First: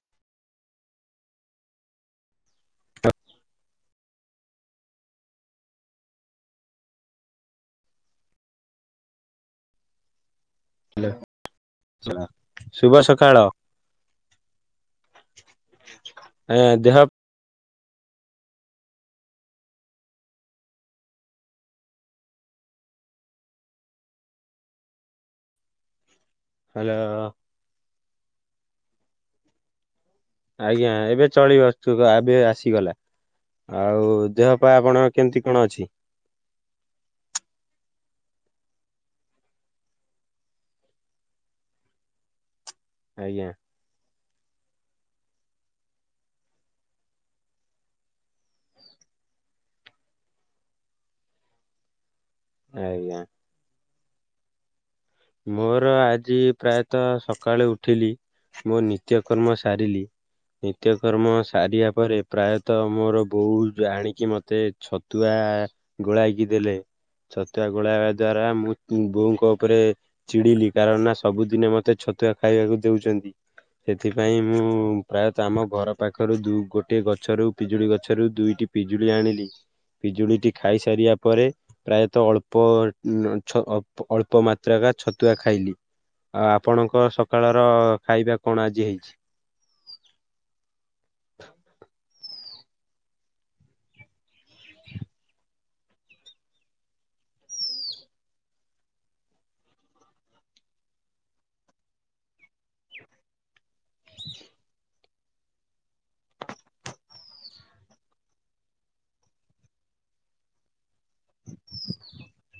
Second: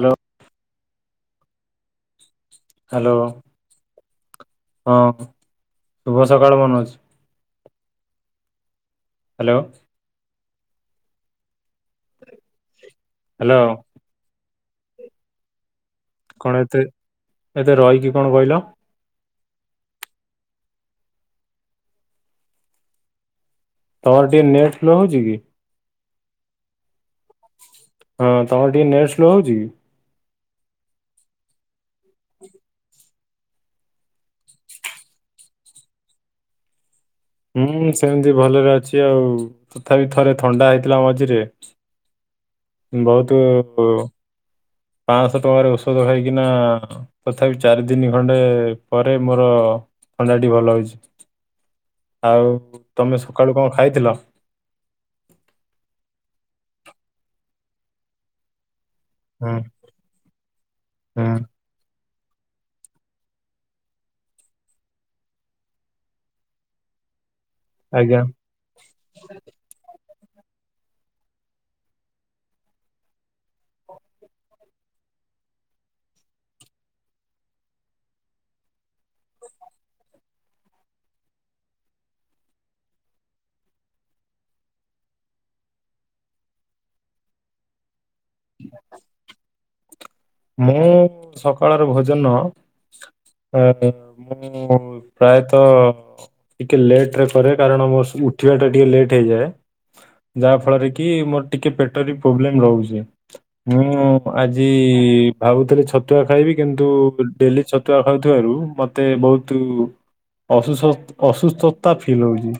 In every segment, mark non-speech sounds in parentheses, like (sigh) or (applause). Hello. Hello ହଁ ଶୁଭ ସକାଳ ମନୋଜ। ହ୍ୟାଲୋ ହ୍ୟାଲୋ ଶୁଭ ସକାଳ। ହ୍ୟାଲୋ। ଆଁ ଦେହ ମତେ ରହିକି କଣ କହିଲ ତମର ଟିକିଏ ନେଟ୍ ସ୍ଲୋ ହଉଛି କି ହ୍ୟାଲୋ ହଁ ତମର ଟିକେ ନେଟସ୍ଲୋ ହଉଛି ଆଜ୍ଞା ଏବେ ଚଳି ଆସଛୁ ଏବେ ଆସିଗଲା ଆଉ ଦେହ ପାଇଁ ଆପଣଙ୍କ କେମିତି କଣ ଅଛି। ହୁଁ ସେମିତି ଭଲରେ ଅଛି ଆଉ ତଥାପି ଥରେ ଥଣ୍ଡା ହେଇଥିଲା ମଝିରେ ବହୁତ ଆଜ୍ଞା ପାଞ୍ଚଶହ ଟଙ୍କାରେ ଔଷଧ ଖାଇକିନା ତଥାପି ଚାରି ଦିନି ଖଣ୍ଡେ ପରେ ମୋର ଥଣ୍ଡାଟି ଭଲ ହଉଛି ଆଉ ଆଜ୍ଞା ତମେ ସକାଳୁ କଣ ଖାଇଥିଲ। ମୋର ଆଜି ପ୍ରାୟତଃ ସକାଳେ ଉଠିଲି ମୋ ନି ନିତ୍ୟ ହୁଁ କର୍ମ ସାରିଲି ନିତ୍ୟ କର୍ମ ହୁଁ ସାରିବା ପରେ ପ୍ରାୟତଃ ମୋର ବୋଉ ଆଣିକି ମତେ ଛତୁଆ ଗୋଳାଇକି ଦେଲେ ଛତୁଆ ଗୋଳେଇବା ଆଜ୍ଞା ଦ୍ଵାରା ମୁଁ ବୋଉଙ୍କ ଉପରେ ଚିଡିଲି କାରଣ ନା ସବୁଦିନେ ମତେ ଛତୁଆ ଖାଇବାକୁ ଦଉଛନ୍ତି ସେଥିପାଇଁ ମୁଁ ପ୍ରାୟତଃ ଆମ ଘର ପାଖରୁ ଗୋଟଏ ଗଛରୁ ପିଜୁଳି ଗଛରୁ ଦୁଇଟି ପିଜୁଳି ଆଣିଲି ପିଜୁଳିଟି ଖାଇସାରିବା ପରେ ପ୍ରାୟତଃ ଅଳ୍ପ ଅଳ୍ପ ମାତ୍ରାକା ଛତୁଆ ଖାଇଲି ଆଉ ଆପଣଙ୍କ ସକାଳର ଖାଇବା କଣ ଆଜି ହେଇଛି। ମୁଁ ସକାଳର ଭୋଜନ ଅଁ ମୁଁ ପ୍ରାୟତ ତ ଟିକେ ଲେଟ ରେ କରେ କାରଣ ମୋ ଉଠିବା ଟା ଟିକେ ଲେଟ୍ ହେଇଯାଏ। ଯାହା ଫଳରେ କି ମୋର ଟିକେ ପେଟରେ ପ୍ରୋବ୍ଲେମ ରହୁଛି ମୁଁ ଆଜି ଭାବୁଥିଲି ଛତୁଆ ଖାଇବି କିନ୍ତୁ ଡେଲି ଛତୁଆ ଖାଉଥିବାରୁ ମତେ ବହୁତ ଅସ୍ ଅସୁସ୍ଥତା ଫିଲ୍ ହଉଛି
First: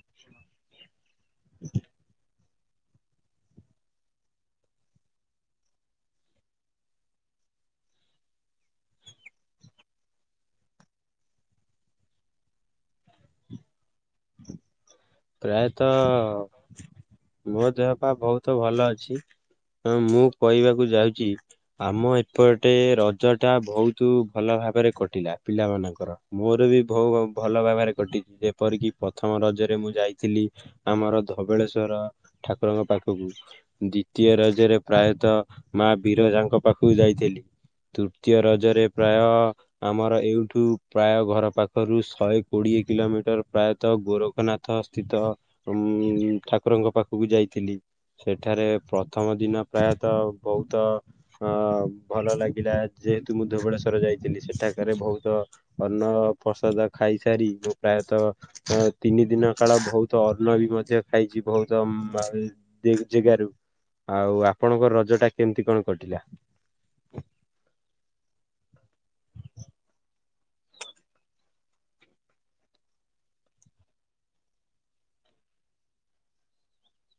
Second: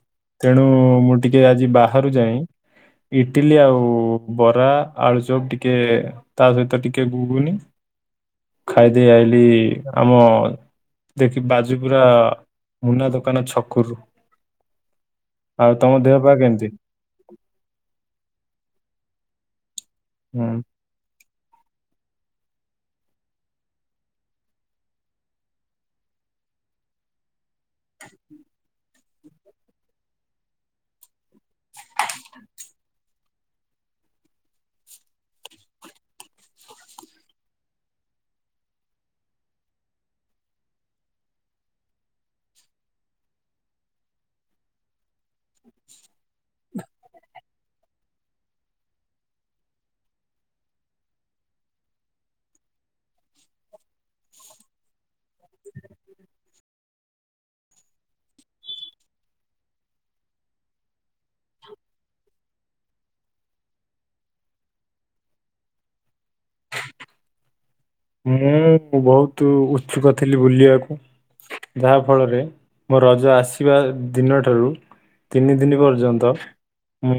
ତେଣୁ ମୁଁ ଟିକେ ଆଜି ବାହାରୁ ଯାଏ ଇଟିଲି ଆଉ ବରା ଆଳୁଚପ ଟିକେ ତା ସହିତ ଟିକେ ଟିକେ ଘୁଗୁନି ଖାଇଦେଇ ଆଇଲି ଆମ ଦେଖି ବାଜି ପୁରା ମୁନା ଦୋକାନ ଛକରୁ। ଆଉ ପ୍ରାୟତଃ ତମ ଦେହ ପା କେମିତି? ମୋ ଦେହ ପା ବହୁତ ଭଲ ଅଛି। ହଁ ମୁଁ ହୁଁ କହିବାକୁ ଯାଉଛି ଆମ ଏ ଏପଟେ ରଜ ଟା ବହୁତ ଭଲ ଭାବରେ କଟିଲା ପିଲା ମାନଙ୍କର ମୋର ବି ବୋ ଭଲ ଭାବରେ କଟିଛି ଯେପରିକି ପ୍ରଥମ ରଜରେ ମୁଁ ଯାଇଥିଲି ଆମର ଧବଳେଶ୍ଵର ଠାକୁରଙ୍କ ପାଖ ଦ୍ଵିତୀୟ ରାଜରେ ପ୍ରାୟତଃ ମା ବିରଜାଙ୍କ ପାଖକୁ ଯାଇଥିଲି। ତୃତୀୟ ରଜରେ ପ୍ରାୟ ଆମର ଏଇଠୁ ପ୍ରାୟ ଘର ପାଖରୁ ଶହେ କୋଡିଏ କିିଲୋମିଟର ପ୍ରାୟତଃ ଗୋରଖନାଥ ସ୍ଥିତ ଉ ଠାକୁରଙ୍କ ପାଖକୁ ଯାଇଥିଲି ସେଠାରେ ପ୍ରଥମ ଦିନ ପ୍ରାୟତଃ ବହୁତ ଅ ଭଲ ଲାଗିଲା ଯେହେତୁ ମୁଁ ଧୁବଳେଶ୍ଵର ଯାଇଥିଲି। ସେଠାକାର ବହୁତ ଅନ୍ନ ପ୍ରସାଦ ଖାଇସାରି ମୁଁ ପ୍ରାୟତଃ ତିନି ଦିନ ସକାଳ ବହୁତ ଅନ୍ନ ବି ମଧ୍ୟ ଖାଇଛି ବହୁତ ଜାଗାରୁ। ଆଉ ଆପଣଙ୍କ ରଜ ଟା କେମିତି କଣ କଟିଲା। (inaudible) ମୁଁ ବହୁତ ଉତ୍ସୁକ ବୁଲିବାକୁ ଯାହାଫଳରେ ମୋ ରଜ ଆସିବା ଦିନଠାରୁ ତିନି ଦିନ ପର୍ଯ୍ୟନ୍ତ ମୁଁ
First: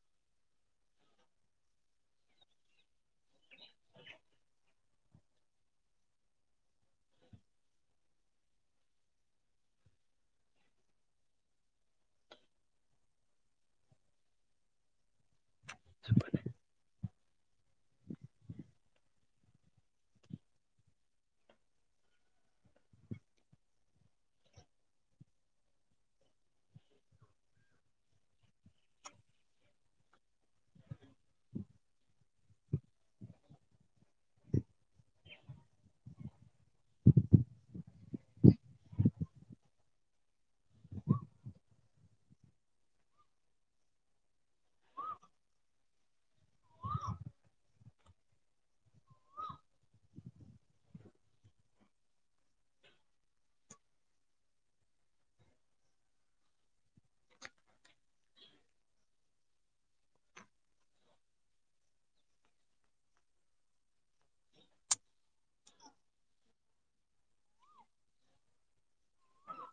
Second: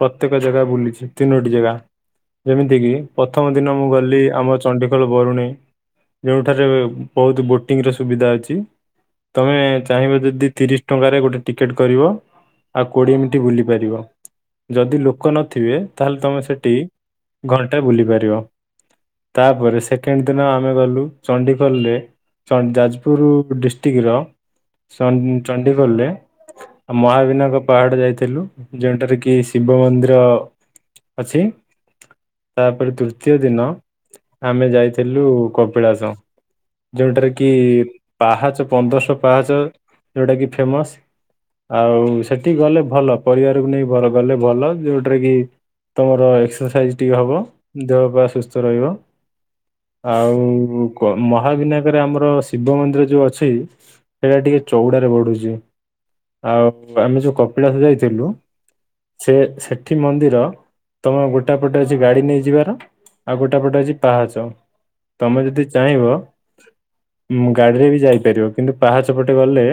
ପ୍ରତ୍ୟେକ ଜାଗା ବୁଲିଛି, ତିନୋଟି ଜାଗା। ଯେମିତି କିି ପ୍ରଥମ ଦିନ ମୁଁ ଗଲି ଆମ ଚଣ୍ଡି ବରୁଣେ ଯେଉଁଠାରେ ବହୁତ ବୋଟିଙ୍ଗର ସୁବିଧା ଅଛି। ତମେ ଚାହିଁବ ଯଦି ତିରିଶ ଟଙ୍କାରେ ଗୋଟେ ଟିକେଟ କରିବ। ଆଉ କୋଡିଏ ମିନିଟ୍ ବୁଲି ପାରିବ ଯଦି ଲୋ ଲୋକ ନଥିବେ ତାହେଲେ ତମେ ସେଠି ଘଣ୍ଟାଏ ବୁଲି ପାରିବ ତାପରେ ସେ ସେକେଣ୍ଡ ଦିନ ଆମେ ଗଲୁ ଚଣ୍ଡିଖୋଲରେ ଚ ଯାଜପୁର ଡିଷ୍ଟ୍ରିକ ର ସନ୍ ଚଣ୍ଡିଖୋଲରେ। ମହାବିନାୟକ ପାହାଡ ଯାଇଥିଲୁ ଯେଉଠାରେ କି ଶିବ ମନ୍ଦିର ଅଛି ତାପରେ ତୃତୀୟ ଦିନ ଆମେ ଯାଇଥିଲୁ କପିଳାସ। ଯୋଉଟାରେ କି ପାହାଚ ପନ୍ଦରଶ ପାହାଚ ଯୋଉଟା କି ଫେମସ। ଆଉ ସେଠି ଗଲେ ଭଲ ପରିବାରକୁ ନେଇ ବର ଗଲେ ଭଲ ଯୋଉଟରେ କି ତମର ଏକ୍ସସାଇଜ ଟିକେ ହବ ଦେହ ପ୍ରାୟ ସୁସ୍ଥ ରହିବ। ଆଉ ମହାବିନାୟକରେ ଆମର ଶିବ ମନ୍ଦିର ଯୋଉ ଅଛି, ସେଇଟା ଟିକେ ଚଉଡ଼ା ବଢୁଛି ଆଉ ଆମେ ଯୋଉ କପିଳା ଯାଇଥିଲୁ। ସେ ସେଠି ମନ୍ଦିର ତମେ ଗୋଟା ପଟେ ଅଛି ଗାଡି ନେଇଯିବାର ଆଉ ଗୋଟା ପଟେ ପାହାଚ ତମେ ଯଦି ଚାହିଁବ। ଗାଡିରେ ବି ଯାଇପାରିବ କିନ୍ତୁ ପାହାଚପଟେ ଗଲେ,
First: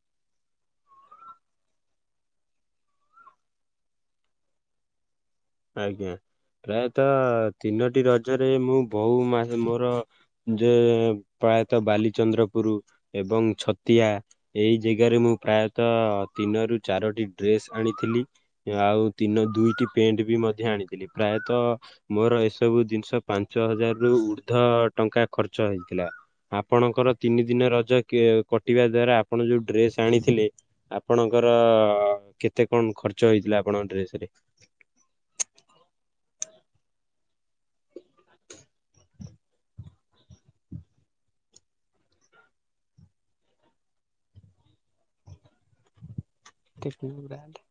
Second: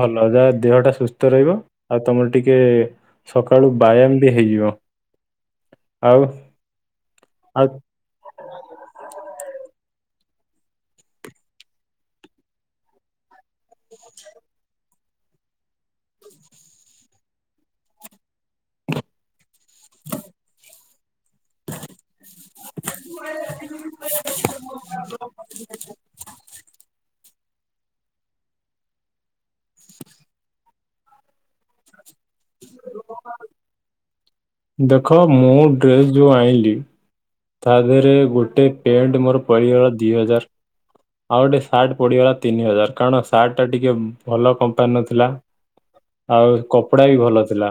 ଭଲ ଯାହା ଦେହଟା ସୁସ୍ଥ ରହିବ। ଆଉ ତମର ଟିକେ ସକାଳୁ ବାୟାମ ବି ହେଇଯିବ। ଆଜ୍ଞା ଆଉ ପ୍ରାୟତଃ ଆଉ ତିନୋଟି ରଜରେ ମୁଁ ବୋଉ ମୋର। ଯେ ପ୍ରାୟତଃ ବାଲିଚନ୍ଦ୍ରପୁରୁ ଏବଂ ଛତିଆ ଏଇ ଜାଗାରେ ମୁଁ ମୁଁ ପ୍ରାୟତଃ ତିନରୁ ଚାରୋଟି ଡ୍ରେସ ଆଣିଥିଲି ଆଉ ତିନ ଦୁଇ ପେଣ୍ଟ ବି ମଧ୍ୟ ଆଣିଥିଲି। ପ୍ରାୟତଃ ମୋର ଏସବୁ ଜିନିଷ ପାଞ୍ଚ ହଜାରରୁ ଉର୍ଦ୍ଧ ଟଙ୍କା ଖର୍ଚ୍ଚ ହେଇଥିଲା। ଆପଣଙ୍କର ତିନି ଦିନ ରଜ କଟିବା ଦ୍ଵାରା ଆପଣ ଯୋଉ ଡ୍ରେସ୍ ଆଣିଥିଲେ, ଆପଣଙ୍କର କେତେ କଣ ଖର୍ଚ୍ଚ ହେଇଥିଲା, ଆପଣଙ୍କ ଡ୍ରେସ ରେ ଦେଖ ମୁଁ ଡ୍ରେସ୍ ଯେଉଁ ଆଇଁଲି। ତା ଦେହରେ ଗୋଟେ ପେଣ୍ଟ ମୋର ପରିଗଲା ଦି ହଜାର। ଆଉ ଗୋଟେ ସାର୍ଟ ପଡିଗଲା ତିନି ହଜାର କାରଣ ସାର୍ଟଟା ଟିକେ ଭଲ କମ୍ପାନୀ ନଥିଲା। ଆଉ କପଡା ବି ଭଲ ରେ? ଥିଲା।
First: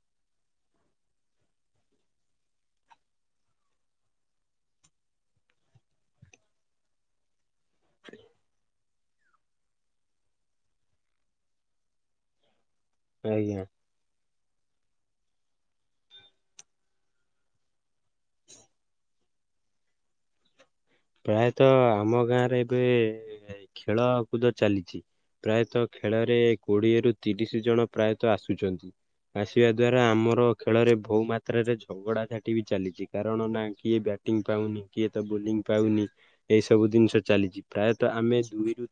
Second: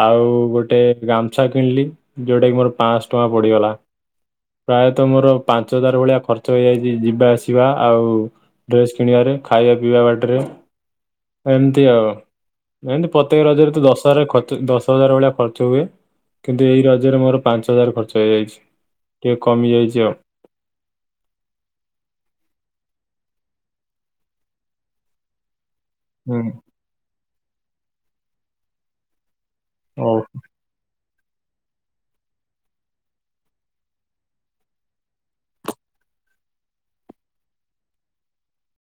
ଆଉ ଗୋଟେ ଗାମଛା କିଣିଲି ଯୋଉଟା କିି ମୋର ପାଁଶ ଟଙ୍କା ପଡିଗଲା। ପ୍ରାୟତଃ ମୋର ପାଞ୍ଚ ହଜାର ଭଳିଆ ଖର୍ଚ୍ଚ ହେଇଯାଇଛି, ଯିବା ଆସିବା ଆଉ ଡ୍ରେସ୍ କିଣିବାରେ। ଖାଇବା ପିଇବା ବାଟରେ ଏମିତି ଆଉ। ଏମିତି ପ୍ରତ୍ୟେକ ଆଜ୍ଞା ରଜରେ ତ ଦଶ ହଜାର ଖର୍ଚ୍ଚ ଦଶ ହଜାର ଭଳିଆ ଖର୍ଚ୍ଚ ହୁଏ କିନ୍ତୁ ଏଇ ରଜରେ ମୋର ପାଞ୍ଚ ହଜାର ଖର୍ଚ୍ଚ ଯାଇଛି, ଟିକେ କମି ଯାଇଛି ଆଉ। ପ୍ରାୟତଃ ଆମ ଗାଁରେ ଏବେ ଖେଳକୁଦ ଚାଲିଛି। ପ୍ରାୟତଃ ଖେଳରେ ହୁଁ କୋଡିଏରୁୁ ତିରିଶ ଜଣ ପ୍ରାୟତଃ ଆସୁଛନ୍ତି। ଆସିବା ଦ୍ଵାରା ହଉ ଆମର ଖେଳରେ ବହୁ ମାତ୍ରାରେ ଝଗଡ଼ା ଝାଟି ବି ଚାଲିଛି କାରଣ ନା କିଏ ବ୍ୟାଟିଂ ପାଉନି କିଏ ତ ବୋଲି। ପାଉନି, ଏଇସବୁ ଜିନିଷ ଚାଲିଛି ପ୍ରାୟତଃ ଆମେ ଦୁଇ ରୁ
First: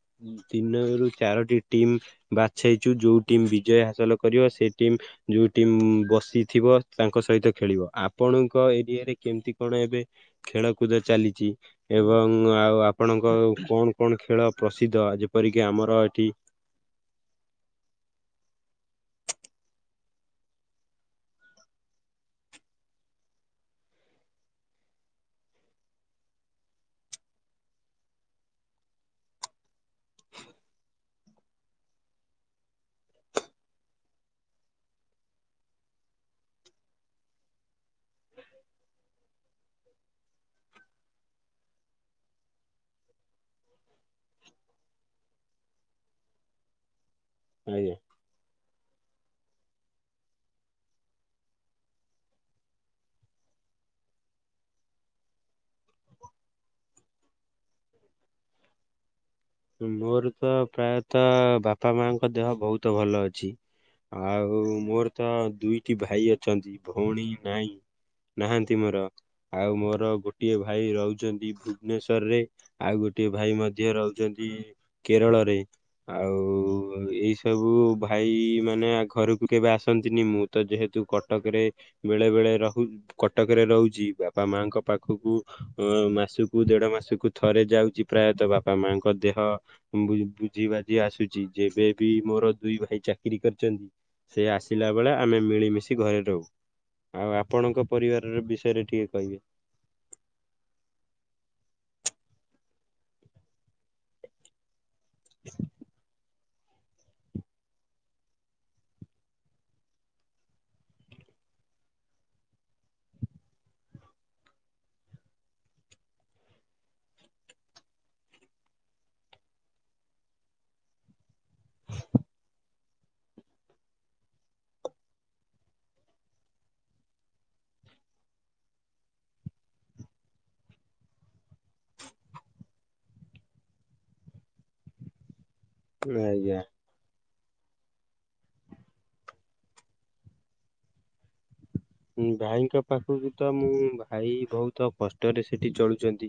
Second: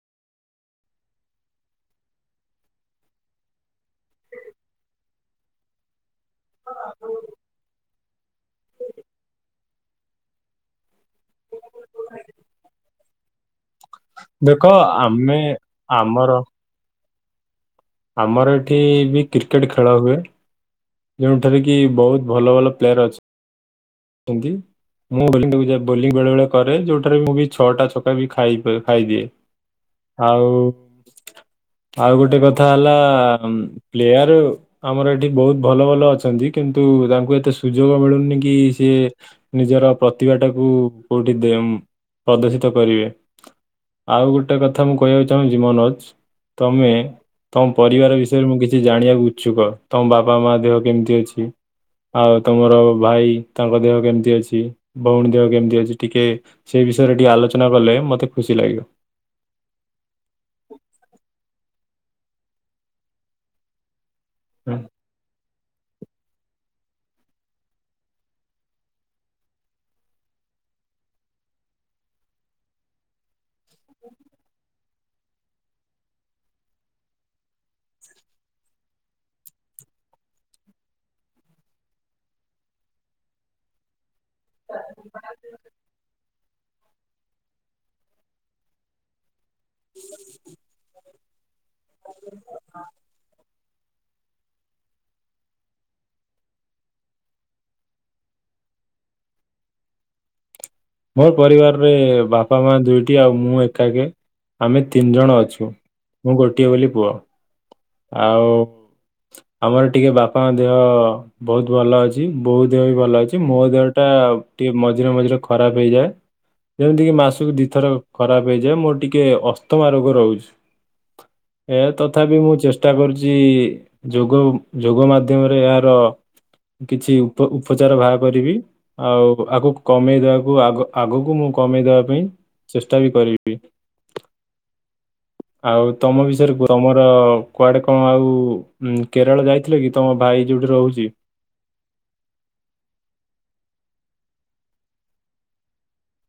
ତିନରୁ ଚାରୋଟି ଟିମ୍ ବାଛେଇଛୁ ଯୋଉ ଟିମ୍ ବିଜୟ ହାସଲ କରିବ ସେ ଟିମ୍ ଯୋଉ ଟିମ୍ ବ ତି ଥିବ ତାଙ୍କ ସହିତ ଖେଳିବ ଆ ଆପଣଙ୍କ ଏରିଆରେ କେମିତି କଣ ଏବେ ଖେଳକୁଦ ଚାଲିଛି। ଏବଂ ଆଉ ଆପଣଙ୍କ କଣ କଣ ଖେଳ ଦେଖ ପ୍ରସିଦ୍ଧ ଆମେ ଯେପରିକି ଆମର ଏଠି ଆମର ଏଠି ବି କ୍ରିକେଟ ଖେଳ ହୁଏ। ଯେଉଁଠାରେ କି ବହୁତ ଭଲ ଭଲ ପ୍ଲେୟାର ଅଛି (inaudible) ନ୍ତି। ମୁଁ ବୋଲି (inaudible) ବୋଲିଂ ବେଳେ ବେଳେ କରେ ଯୋଉଠାରେ ମୁଁ ବି ଛଅଟା ଛକା ବି ଖାଇ ଖାଇଦିଏ। ଆଉ ଆଉ ଗୋଟେ କଥା ହେଲା ଆମ୍ ପ୍ଲେୟାର ଆମର ଏଠି ବହୁତ ଭଲ ଭଲ ଅଛନ୍ତି କିନ୍ତୁ ତାଙ୍କୁ ଏତେ ସୁଯୋଗ ମିଳୁନି କି ସିଏ ନିଜର ପ୍ରତିଭାଟାକୁ କୁ କୋଉଠି ଦେମ୍ ପ୍ରଦର୍ଶିତ କରିବେ। ଆଉ ଗୋଟେ କଥା ମୁଁ କହିବାକୁ ଚାହୁଁ ମନୋଜ ତମେ ତମ ଆଜ୍ଞା ପରିବାର ବିଷୟରେ ମୁଁ କିଛି ଜାଣିବାକୁ ଇଛୁକ ତମ ବାପା ମା ଦେହ କେମିତି ଅଛି? ଆଉ ତମର ଭାଇ ତାଙ୍କ ଦେହ କେମିତି ଅଛି? ଭଉଣୀ ଦେହ କେମତି ଅଛି? ଟିକେ ସ ବିଷୟରେ ଟିକେ ଆଲୋଚନା କଲେ ମୋତେ ଖୁସି ଲାଗିବ। ମୋର ତ ପ୍ରାୟତଃ ବାପା ମାଙ୍କ ଦେହ ବହୁତ ଭଲ ଅଛି। ଆଉ ହୁଁ। ମୋର ତ ଦୁଇଟି ଭାଇ ଅଛନ୍ତି ଭଉଣୀ ନାଇଁ। ନାହାନ୍ତି ମୋର ଆଉ ମୋର ଗୋଟିଏ ଭାଇ ରହୁଛନ୍ତି ଭୁବନେଶ୍ଵରରେ ଆଉ ଗୋଟେ ଟିଏ ଭାଇ ମଧ୍ୟ ରହୁଛନ୍ତି। କେରଳରେ ଆଉ ଏଇ ସବୁ ଭାଇମାନେ ଘରକୁ କେବେ ଆସ ନ୍ତିନି ମୁଁ ତ ଯେହେତୁ କଟକରେ ବେଳେ ବେଳେ ରହୁ କଟକରେ ରହୁଛି ବାପାମାଙ୍କ ପାଖ ପାଖକୁ ମାସକୁ ଦେଢ ମାସକୁୁ ଥରେ ଯାଉଛି ପ୍ରାୟତ ବାପା ମାଙ୍କୁ ଙ୍କ ଦେହ ବୁ-ବୁଝି ବାଜି ଆସୁଛି ଯେବେ ବି ମୋର ଦୁଇ ଭାଇ ଚାକିରୀ କରିଛନ୍ତି। ସେ ଆସିଲା ବେଳେ ଆମେ ମିଳିମିଶି ଘରେ ରହୁ। ଆଉ ଆପଣଙ୍କ ପରିବାରର ବିଷୟରେ ଟିକେ କହିବେ। ମୋ ପରିବାରରେ ବାପା ମା ଦୁଇଟି ଆଉ ମୁଁ ଏକାକେ ଆମେ ତିନି ଜଣ ଅଛୁ। ମୁଁ ଗୋଟିଏ ବୋଲି ପୁଅ ଆଉ ଆମର ଟିକେ ବାପାଙ୍କ ଦେହ ବହୁତ ଭଲ ଅଛି ବୋଉ ଦେହ ବି ଭଲ ଅଛି ମୋ ଦେହଟା ଆଉ ଟିକେ ମଝିରେ ମଝିରେ ଖରାପ ହେଇଯାଏ। ଯେମିତି କିି ମାସକୁ ଦିଥର ଖରାପ ହେଇଯାଏ ମୋର ଟିକେ ଅସ୍ତମା ରୋଗ ରହୁଛି। ଏ ତଥାପି ମୁଁ ଚେସ ଷ୍ଟା କରୁଛି ଯୋଗ ଯୋଗ ମାଧ୍ୟମରେ ଏହାର କିଛି ଉପ-ଉପଚାର ବାହାର କରିବି ଆଉ ଆଗକୁ କମେଇଦବାକୁ ଆଗ-ଆଗକୁ ମୁଁ କମେଇ ଦେବା ପାଇଁ ଚେଷ୍ଟା ବି କରିବି। ଆଉ ତମ ବିଷୟରେ ଆଜ୍ଞା। କୁଅ ତମର କୁଆଡେ କଣ ଆଉ ଉ ମ୍ କେରଳ ଯାଇଥିଲ କି ତମ ଭାଇ ଯୋଉଠି ରହୁଛି? ଭାଇଙ୍କ ପାଖକୁ ତ ମୁଁ ଭାଇ ବହୁତ କଷ୍ଟରେ ସେଠି ଚଳୁଛନ୍ତି।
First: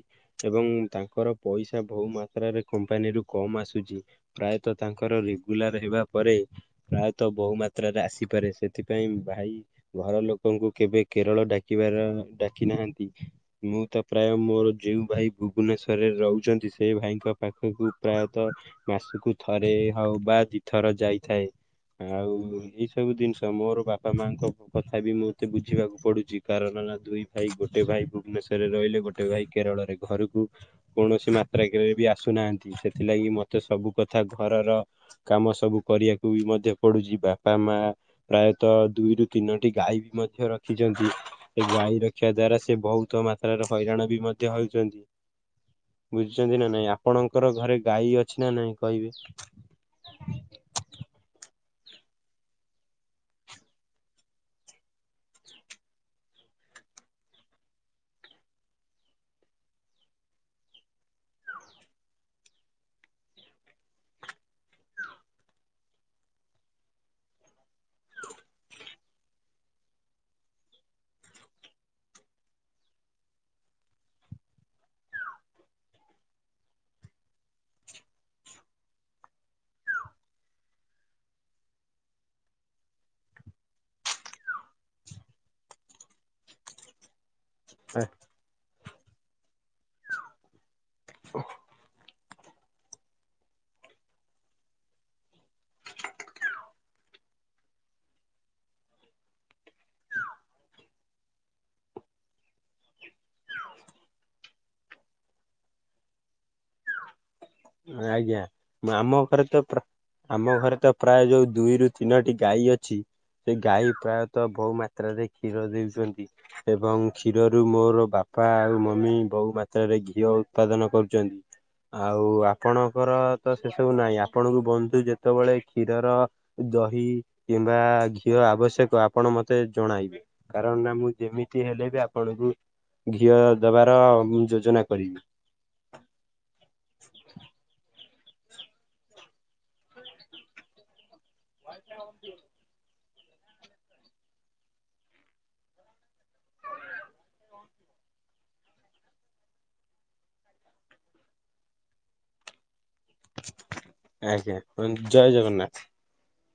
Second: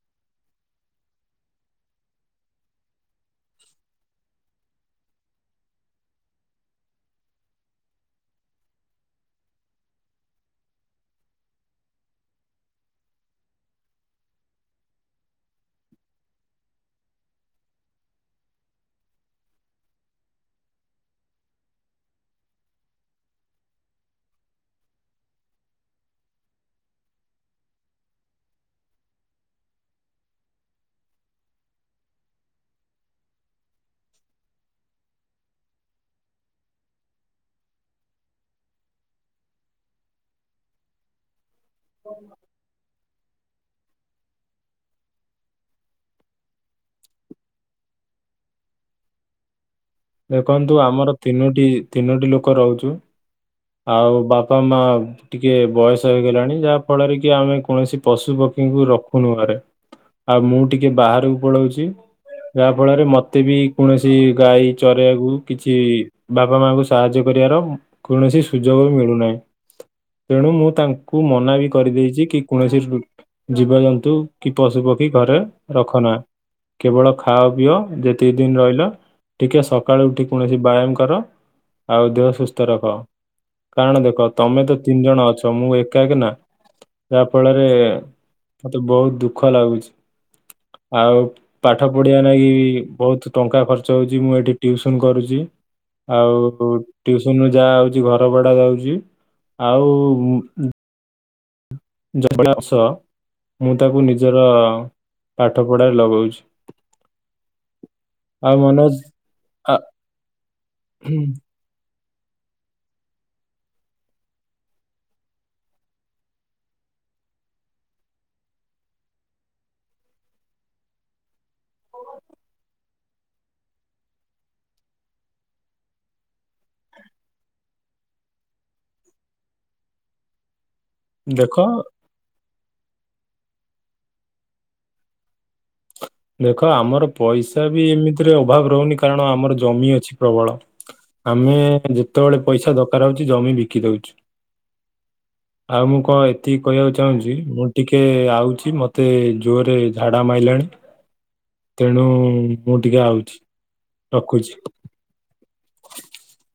ଏବଂ ଉଁ ମ୍ ତାଙ୍କର ପଇସା ବହୁ ମାତ୍ରାରେ କମ୍ପାନୀରୁ କମ୍ ଆସୁଛି ପ୍ରାୟତଃ ତାଙ୍କର ରେଗୁଲା ର ହେବା ପରେ ପ୍ରାୟତଃ ବହୁ ମାତ୍ରାରେ ଆସିପାରେ ସେଥିପାଇଁ ଭାଇ ଘର ଲୋ ଲୋକଙ୍କୁ କେବେ କେରଳ ଡାକିବାର ଡାକି ନାହାନ୍ତି ମୁଁ ତ ପ୍ରାୟ ମୋର ଯେଉଁ ଭାଇ ଭୁବନେଶ୍ୱରରେ ରହୁଛନ୍ତି ସେ ଭାଇଙ୍କ ପାଖକୁ ପ୍ରାୟତଃ ମାସକୁ ଥରେ ହଉ ବା ଦି ଥର ଯାଇଥାଏ ଆଉ ଏଇ ସବୁ ଜିନିଷ ମୋର ବାପା ମାଙ୍କ କଥା ବି ମୁଁ ମତେ ବୁଝିବାକୁ ପଡୁଛି କାରଣ ନା ଦୁଇ ଭାଇ ଗୋଟେ ଭାଇ ଭୁବନେଶ୍ୱରରେ ରହିଲେ ଗୋଟେ ଭାଇ କେରଳ ରେ ଘରୁକୁ କୁ କୌଣସି ମାତ୍ରା କେରେ ବି ଆସୁନାହାନ୍ତି ସେଥିଲାଗି ମତେ ସବୁ କଥା ଘରର ବା କାମ ସବୁ କରିବାକୁ ବି ମଧ୍ୟ ପଡୁଛି ବାପା ମା ପ୍ରାୟତଃ ଦୁଇରୁ ତିନୋଟି ଗାଈ ବି ଧ୍ୟ ଧ୍ୟ ରଖିଛନ୍ତି ସେ ଗାଈ ରଖିବା ଦ୍ଵାରା ସେ ବହୁ କ୍ତ ମାତ୍ରାର ହଇରାଣ ବି ମଧ୍ୟ ହେଉଛନ୍ତି। ବୁଝିଛନ୍ତି ନା ନାଇଁ ଆପଣଙ୍କର ଘରେ ଗାଈ ଅଛି ନା ନାଇଁ କହିବେ? (inaudible) ଦେଖନ୍ତୁ ଆମର ତିନୋଟି ତିନୋଟି ଲୋକ ରହୁଛୁ ଆଉ ବାପା ମା ଟିକେ ବୟସ ହେଇଗଲାଣି ଯାହା ଫଳରେ କି ଆମେ କୌଣସି ପଶୁ ପ ରଖୁନୁ ଘରେ ଆଉ ମୁଁ ଟିକେ ବାହାରକୁ ପଳୋଉଛି। ଯାହା ଫଳରେ ମତେ ବି କୌଣସି ଗାଈ ଚରେଇବାକୁ କିଛି ବାପା ମାଙ୍କୁୁ ସାହାଯ୍ୟ କ କରିବାର କୌଣସି ସୁଯୋଗ ମିଳୁନାହିଁ। ତେଣୁ ମୁଁ ତାଙ୍କୁ ମନା ବି କରିଦେଇଛି କି କୌଣସି ଜୀବଜନ୍ତୁ କି ପଶୁ ପ କ୍ଷୀ ଘରେ ରଖ ନା କେବଳ ଖାଅ ପିଅ ଯେତିକି ଦିନ ରହିଲ ଟିକେ ସକାଳୁ ଉଠି କୌଣସି ବ୍ୟାୟାମ କର ଆଉ ଦେହ ସୁସ୍ଥ ରଖ। କାରଣ ଦେଖ ତମେ ତ ତିନି ଜଣ ଅଛ ମୁଁ ଏକାକା ନା ଫଳରେ ମତେ ବହୁତ ଦୁଃଖ ଲାଗୁଛି ଆଉ ପାଠ ପଢିବା ଯାହାକି ବହୁତ ଟଙ୍କା ଖର୍ଚ୍ଚ ହଉଛି ମୁଁ ଏଠି ଟିଉସନ କରୁଛି। ଆଉ ଟିଉସନ ରୁ ଯାହା ହୋଉଛି ଘ ର ଭଡା ଯାଉଛି ଆଉ ଉଁ ମ୍ ଜବଡା ଅସ ମୁଁ ତାକୁ ନିଜର ପାଠ ପଢ଼ାରେ ଲଗଉଛି। ଆଜ୍ଞା ଆଉ ମନୋଜ ଆମ ଘରେ ତ ଆ ପ୍ରା ଆମ ଘରେ ତ ପ୍ରାୟ ଯୋଉ ଦୁଇରୁ ତିନୋଟି ଗାଈ ଅଛି। ସେ ଗାଈ ପ୍ରାୟତଃ ବହୁ ମାତ୍ରାରେ କ୍ଷୀର ଦେଉଛନ୍ତି ଏବଂ କ୍ଷୀରରୁ ମୋର ବା ପା ଆଉ ମମି ବହୁ ମାତ୍ରାରେ ଘିଅ ଉତ୍ପାଦନ କରୁଛନ୍ତି। ଆଉ ଆ ଆପଣଙ୍କର ତ ସେସବୁ ନାହିଁ ଆପଣଙ୍କୁ ବନ୍ଧୁ ଯେତେବେଳେ କ୍ଷୀରର ଦହି କି କିମ୍ବା ବା ଘିଅ ଆବଶ୍ୟକ ଆପଣ ମତେ ଜଣାଇବେ କାରଣ ନା ମୁଁ ଦେଖ ଯେମିତି ହେଲେ ବି ଆପଣଙ୍କୁ ଘିଅ ଦେବାର ଯୋଜନା କରିବି ଏବି ଏମିତିରେ ଅଭାବ ରହୁନି କାରଣ ଆମର ଜମି ଅଛି ପ୍ରବଳ। ଆମେ ଯେତେବେଳେ ପଇସା ଦ କାର ହଉଛି ଜମି ବିକି ଦୋଉଛୁ (inaudible) ଆଉ ମୁଁ କଣ ଏତିକି କହିବାକୁ ଚାହୁଁଛି ମୁଁ ଟିକେ ଆଉଛି ମତେ ଜୋରରେ ଝାଡା ମାଇଲାଣି ତେଣୁ ମୁଁ ଟିକେ ଆଉଛି ରଖୁଛି। ଆଜ୍ଞା ଜୟ ଜଗନ୍ନାଥ। (inaudible)